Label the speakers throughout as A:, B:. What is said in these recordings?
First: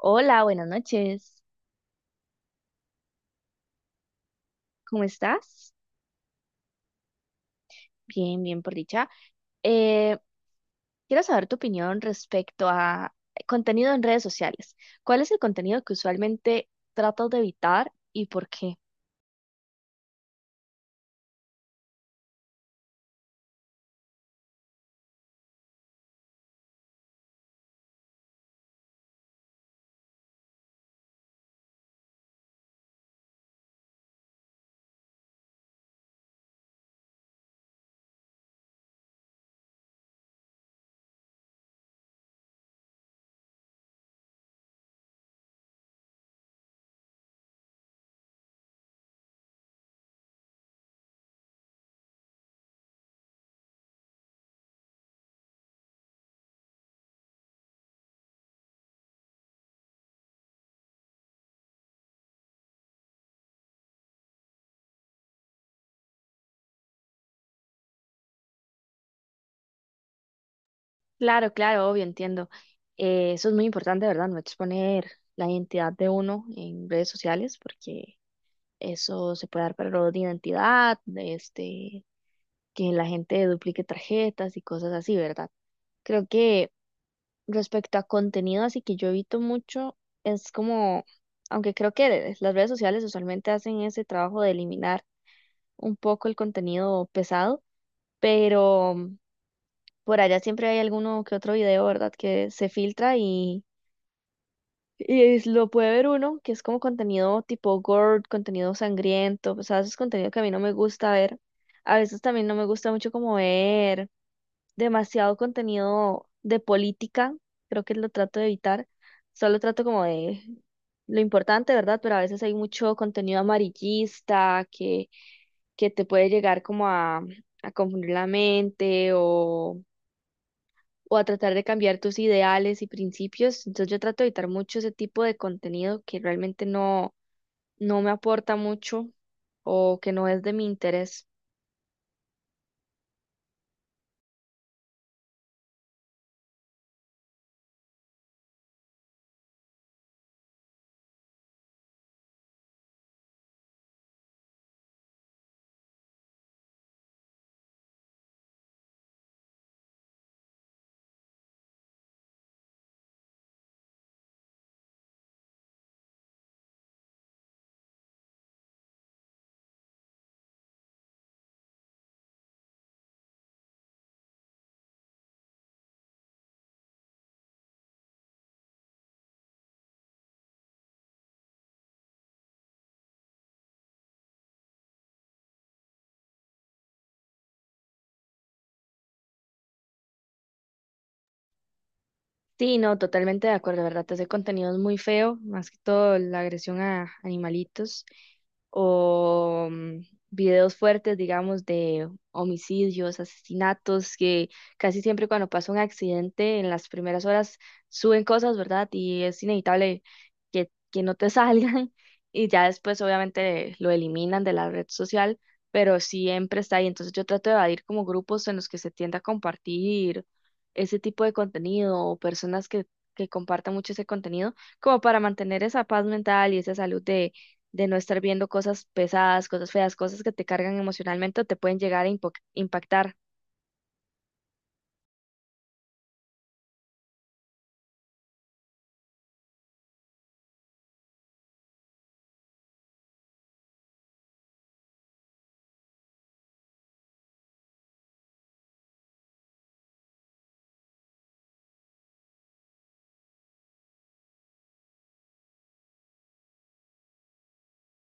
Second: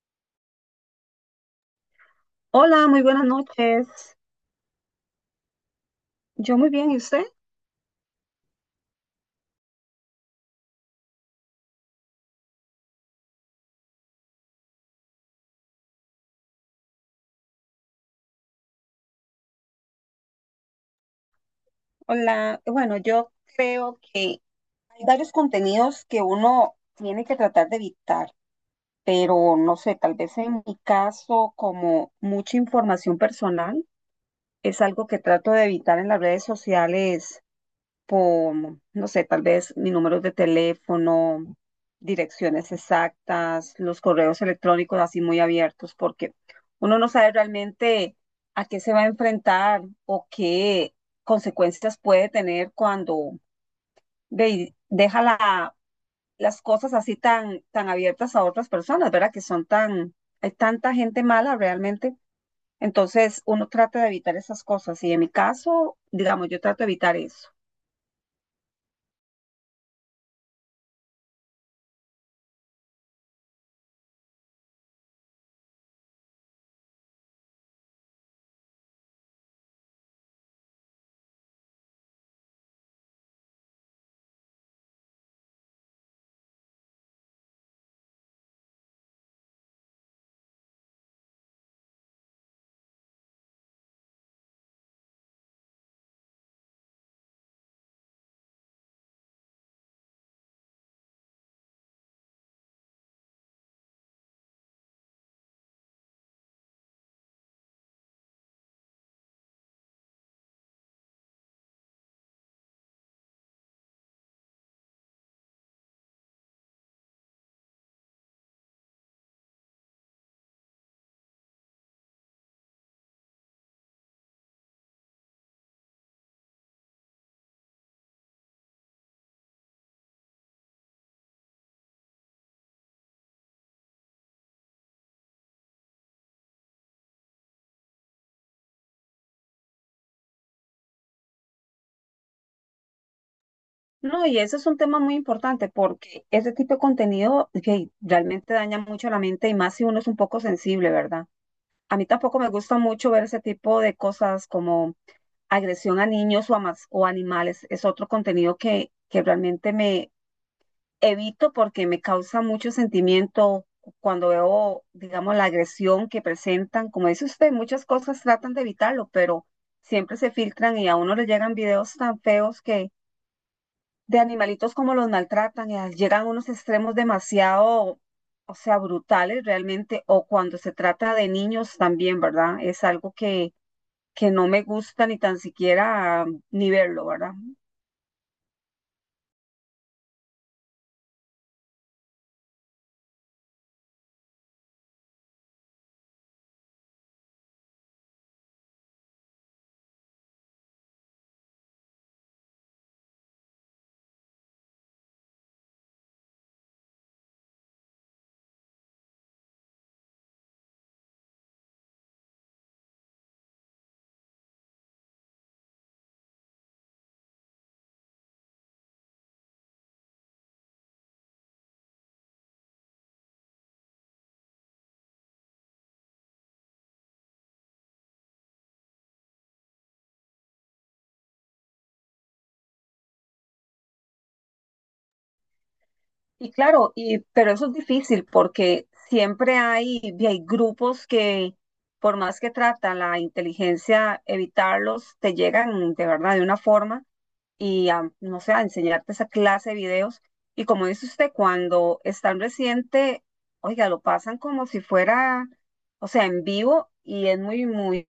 A: Hola, buenas noches.
B: Hola, muy buenas noches.
A: ¿Cómo estás?
B: Yo muy bien, ¿y usted?
A: Bien, bien, por dicha. Eh, quiero saber tu opinión respecto a contenido en redes sociales. ¿Cuál es el contenido que usualmente tratas de evitar y por qué?
B: Hola, bueno, yo creo que hay varios contenidos que uno tiene que tratar de evitar, pero no sé, tal vez en mi caso, como mucha información personal, es algo que trato de evitar en las redes sociales como, no sé, tal vez mi número de teléfono, direcciones exactas, los correos electrónicos así muy abiertos, porque uno no sabe realmente a qué se va a enfrentar o qué consecuencias puede tener cuando ve, las cosas así tan abiertas a otras personas, ¿verdad? Que son tan, hay tanta gente mala realmente. Entonces, uno trata de evitar esas cosas y en mi caso, digamos, yo trato de evitar eso.
A: Claro, claro, obvio, entiendo. Eso es muy importante, ¿verdad? No exponer la identidad de uno en redes sociales porque eso se puede dar para de identidad, este, que la gente duplique tarjetas y cosas así, ¿verdad? Creo que respecto a contenido, así que yo evito mucho, es como, aunque creo que las redes sociales usualmente hacen ese trabajo de eliminar un poco el contenido pesado, pero por allá siempre hay alguno que otro video, ¿verdad? Que se filtra y es- lo puede ver uno, que es como contenido tipo gore, contenido sangriento, o sea, es contenido que a mí no me gusta ver. A veces también no me gusta mucho como ver demasiado contenido de política, creo que lo trato de evitar, solo trato como de lo importante, ¿verdad? Pero a veces hay mucho contenido amarillista que te puede llegar como a confundir la mente o a tratar de cambiar tus ideales y principios. Entonces yo trato de evitar mucho ese tipo de contenido que realmente no me aporta mucho o que no es de mi interés.
B: No, y ese es un tema muy importante porque ese tipo de contenido que realmente daña mucho la mente y más si uno es un poco sensible, ¿verdad? A mí tampoco me gusta mucho ver ese tipo de cosas como agresión a niños o o animales. Es otro contenido que realmente evito porque me causa mucho sentimiento cuando veo, digamos, la agresión que presentan. Como dice usted, muchas cosas tratan de evitarlo, pero siempre se filtran y a uno le llegan videos tan feos que de animalitos como los maltratan, llegan a unos extremos demasiado, o sea, brutales realmente, o cuando se trata de niños también, ¿verdad? Es algo que no me gusta ni tan siquiera ni verlo, ¿verdad?
A: Sí, no, totalmente de acuerdo, ¿verdad? Te hace contenido es muy feo, más que todo la agresión a animalitos o videos fuertes, digamos, de homicidios, asesinatos, que casi siempre cuando pasa un accidente en las primeras horas suben cosas, ¿verdad? Y es inevitable que no te salgan y ya después obviamente lo eliminan de la red social, pero siempre está ahí. Entonces yo trato de evadir como grupos en los que se tiende a compartir ese tipo de contenido o personas que compartan mucho ese contenido, como para mantener esa paz mental y esa salud de no estar viendo cosas pesadas, cosas feas, cosas que te cargan emocionalmente o te pueden llegar a impo- impactar.
B: Y claro, y pero eso es difícil porque siempre hay, y hay grupos que, por más que tratan la inteligencia, evitarlos, te llegan de verdad de una forma y a, no sé, a enseñarte esa clase de videos. Y como dice usted, cuando es tan reciente, oiga, lo pasan como si fuera, o sea, en vivo y es muy, muy,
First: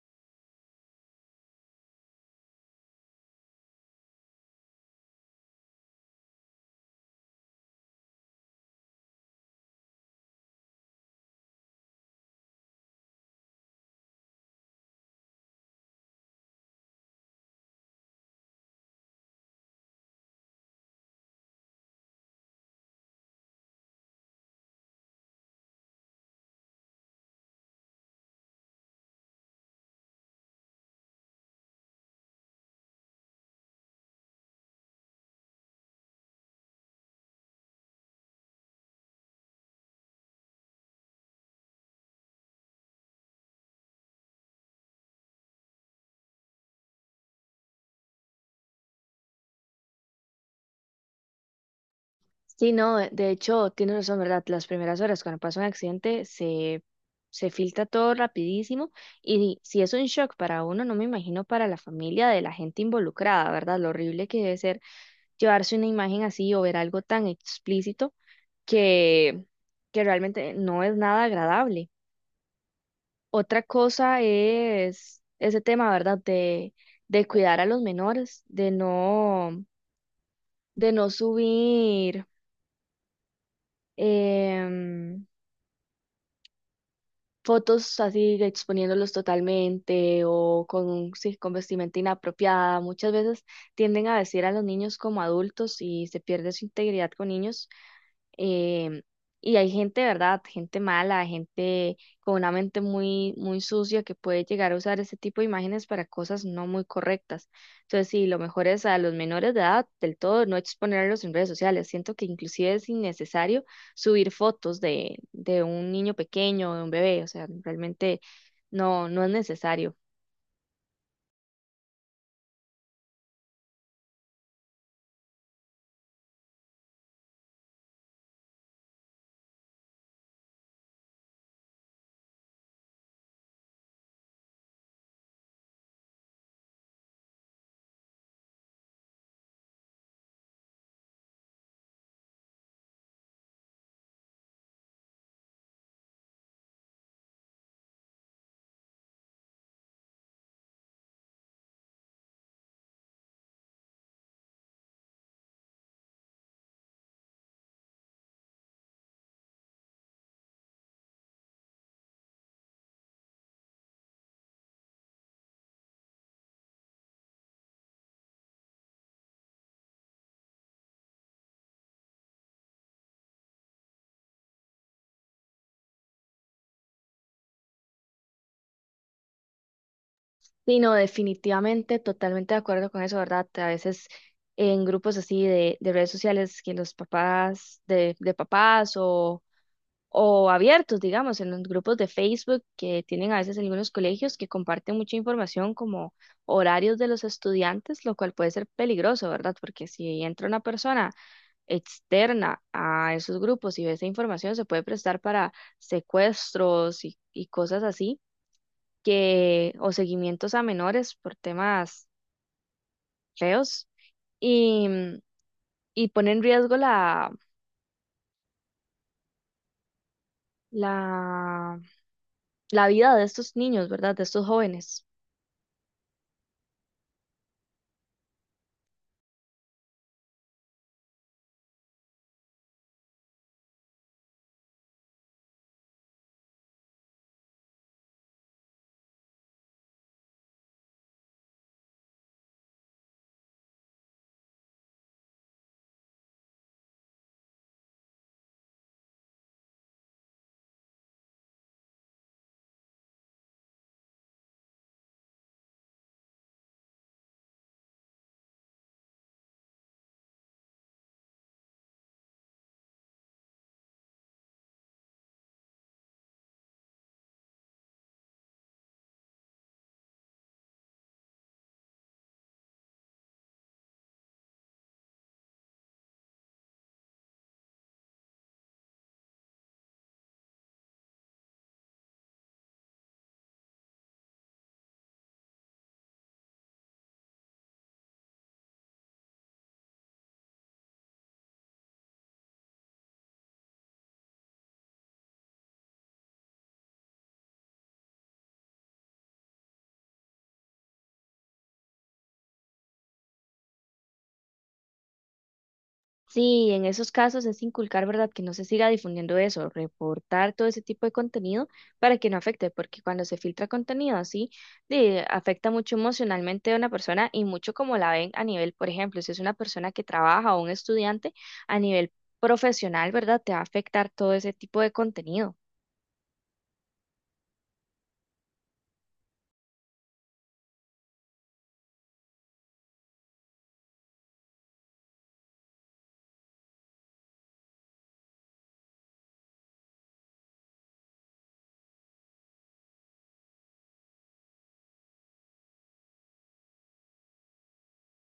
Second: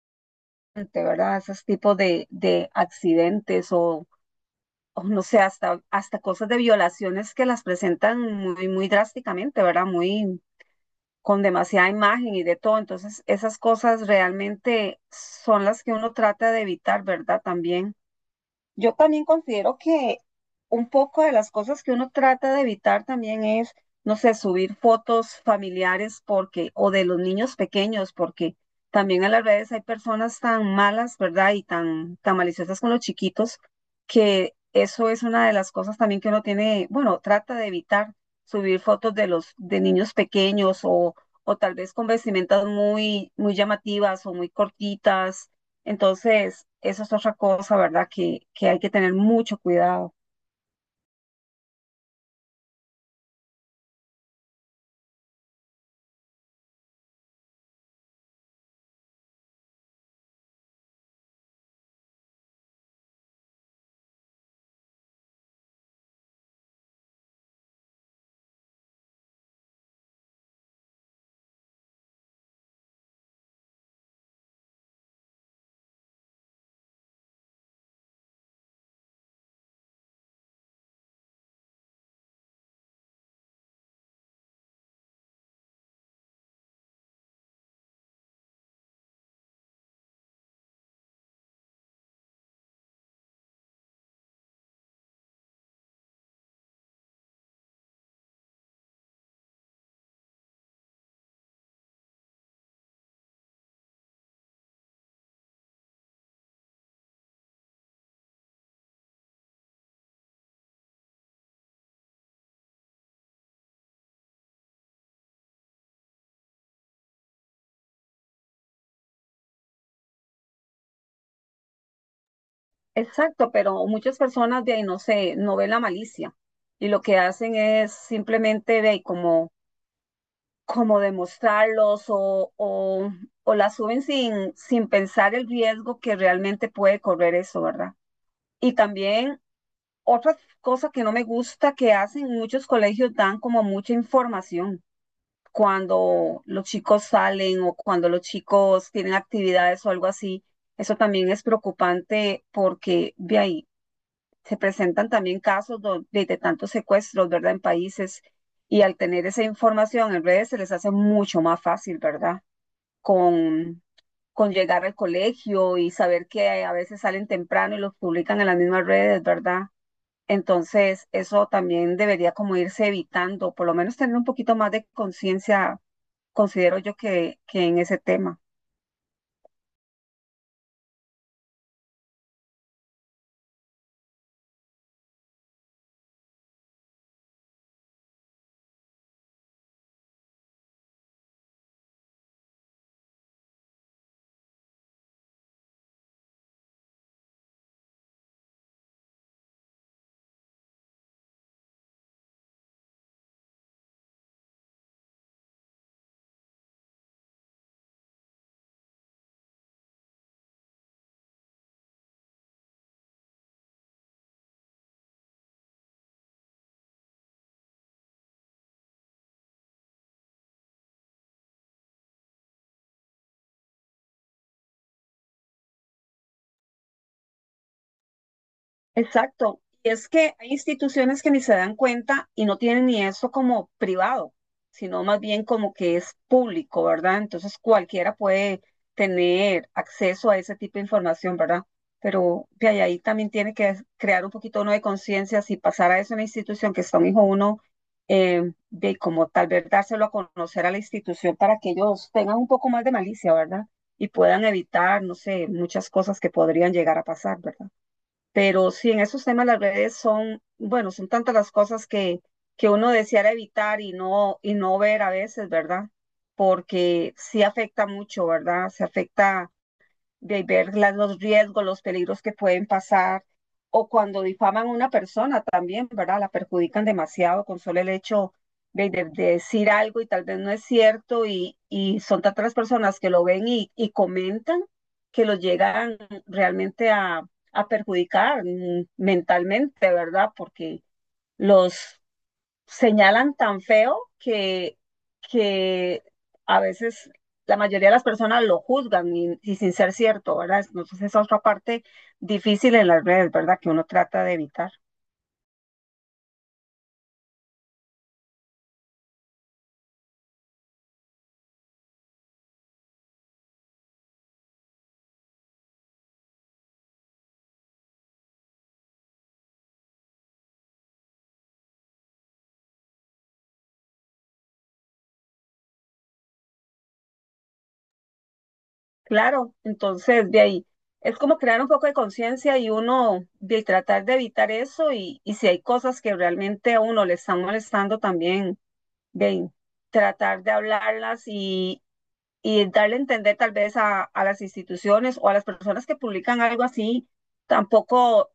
B: de ¿verdad? Esos tipos de accidentes o no sé, hasta cosas de violaciones que las presentan muy drásticamente, ¿verdad? Muy con demasiada imagen y de todo. Entonces, esas cosas realmente son las que uno trata de evitar, ¿verdad? También. Yo también considero que un poco de las cosas que uno trata de evitar también es, no sé, subir fotos familiares porque, o de los niños pequeños, porque también en las redes hay personas tan malas, ¿verdad? Y tan, tan maliciosas con los chiquitos, que eso es una de las cosas también que uno tiene, bueno, trata de evitar subir fotos de niños pequeños o tal vez con vestimentas muy llamativas o muy cortitas. Entonces, eso es otra cosa, ¿verdad? Que hay que tener mucho cuidado.
A: Sí, no, de hecho, tienes razón, ¿verdad? Las primeras horas cuando pasa un accidente se filtra todo rapidísimo y si es un shock para uno, no me imagino para la familia de la gente involucrada, ¿verdad? Lo horrible que debe ser llevarse una imagen así o ver algo tan explícito que, que realmente no es nada agradable. Otra cosa es ese tema, ¿verdad? De cuidar a los menores, de no subir em, fotos así exponiéndolos totalmente o con, sí, con vestimenta inapropiada. Muchas veces tienden a vestir a los niños como adultos y se pierde su integridad con niños em, y hay gente, ¿verdad? Gente mala, gente con una mente muy, muy sucia que puede llegar a usar ese tipo de imágenes para cosas no muy correctas. Entonces, sí, lo mejor es a los menores de edad del todo no exponerlos en redes sociales. Siento que inclusive es innecesario subir fotos de un niño pequeño, de un bebé. O sea, realmente no es necesario.
B: Exacto, pero muchas personas de ahí no sé, no ven la malicia y lo que hacen es simplemente ve como, como demostrarlos o la suben sin pensar el riesgo que realmente puede correr eso, ¿verdad? Y también otra cosa que no me gusta que hacen muchos colegios, dan como mucha información cuando los chicos salen o cuando los chicos tienen actividades o algo así, eso también es preocupante porque de ahí se presentan también de tantos secuestros, ¿verdad? En países y al tener esa información en redes se les hace mucho más fácil, ¿verdad? Con, con llegar al colegio y saber que a veces salen temprano y los publican en las mismas redes, ¿verdad? Entonces, eso también debería como irse evitando, por lo menos tener un poquito más de conciencia, considero yo que en ese tema.
A: Sí, no, definitivamente, totalmente de acuerdo con eso, ¿verdad? A veces en grupos así de redes sociales, que los papás de papás o abiertos, digamos, en los grupos de Facebook que tienen a veces algunos colegios que comparten mucha información como horarios de los estudiantes, lo cual puede ser peligroso, ¿verdad? Porque si entra una persona externa a esos grupos y ve esa información, se puede prestar para secuestros y cosas así que, o seguimientos a menores por temas feos y, y pone en riesgo la, la vida de estos niños, ¿verdad? De estos jóvenes.
B: Exacto. Y es que hay instituciones que ni se dan cuenta y no tienen ni eso como privado, sino más bien como que es público, ¿verdad? Entonces cualquiera puede tener acceso a ese tipo de información, ¿verdad? Pero ahí también tiene que crear un poquito uno de conciencia si pasara eso en la institución que está un hijo uno, de como tal vez dárselo a conocer a la institución para que ellos tengan un poco más de malicia, ¿verdad? Y puedan evitar, no sé, muchas cosas que podrían llegar a pasar, ¿verdad? Pero sí, en esos temas las redes son, bueno, son tantas las cosas que uno deseara evitar y y no ver a veces, ¿verdad? Porque sí afecta mucho, ¿verdad? Se afecta de los riesgos, los peligros que pueden pasar, o cuando difaman a una persona también, ¿verdad? La perjudican demasiado con solo el hecho de decir algo y tal vez no es cierto, y son tantas las personas que lo ven y comentan que los llegan realmente a perjudicar mentalmente, ¿verdad? Porque los señalan tan feo que a veces la mayoría de las personas lo juzgan y sin ser cierto, ¿verdad? Entonces esa otra parte difícil en las redes, ¿verdad? Que uno trata de evitar.
A: Sí, en esos casos es inculcar, ¿verdad? Que no se siga difundiendo eso, reportar todo ese tipo de contenido para que no afecte, porque cuando se filtra contenido así, de- afecta mucho emocionalmente a una persona y mucho como la ven a nivel, por ejemplo, si es una persona que trabaja o un estudiante a nivel profesional, ¿verdad? Te va a afectar todo ese tipo de contenido.
B: Claro, entonces de ahí es como crear un poco de conciencia y uno de tratar de evitar eso y si hay cosas que realmente a uno le están molestando también, de ahí, tratar de hablarlas y darle a entender tal vez a las instituciones o a las personas que publican algo así, tampoco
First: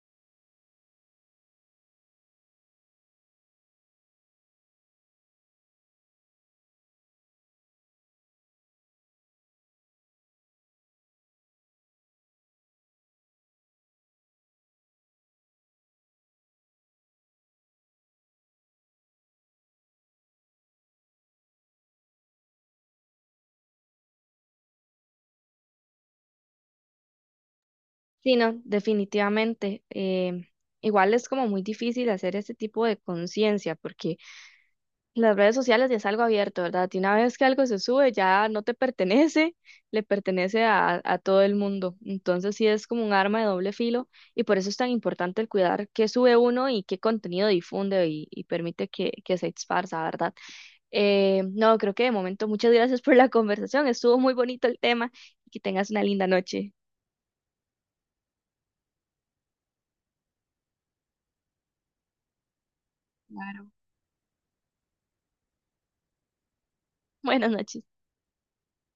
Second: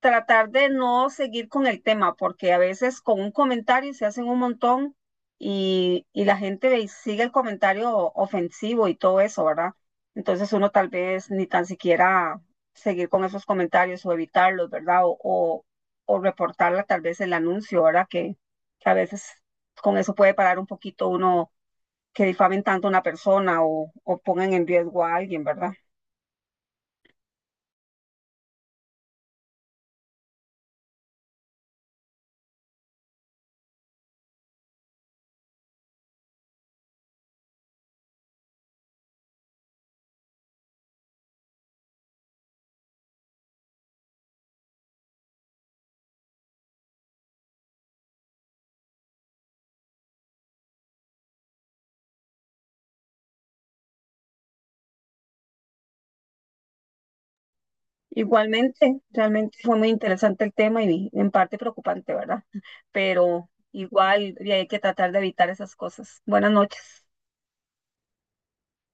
B: tratar de no seguir con el tema, porque a veces con un comentario se hacen un montón y la gente y sigue el comentario ofensivo y todo eso, ¿verdad? Entonces uno tal vez ni tan siquiera seguir con esos comentarios o evitarlos, ¿verdad? O reportarla tal vez el anuncio, ¿verdad? Que a veces con eso puede parar un poquito uno que difamen tanto a una persona o pongan en riesgo a alguien, ¿verdad?
A: Sí, no, definitivamente. Igual es como muy difícil hacer ese tipo de conciencia, porque las redes sociales ya es algo abierto, ¿verdad? Y una vez que algo se sube, ya no te pertenece, le pertenece a todo el mundo. Entonces sí es como un arma de doble filo y por eso es tan importante el cuidar qué sube uno y qué contenido difunde y permite que se esparza, ¿verdad? No, creo que de momento muchas gracias por la conversación. Estuvo muy bonito el tema y que tengas una linda noche.
B: Igualmente, realmente fue muy interesante el tema y en parte preocupante, ¿verdad? Pero
A: Claro.
B: igual y hay que tratar de evitar esas cosas. Buenas noches.
A: Buenas noches.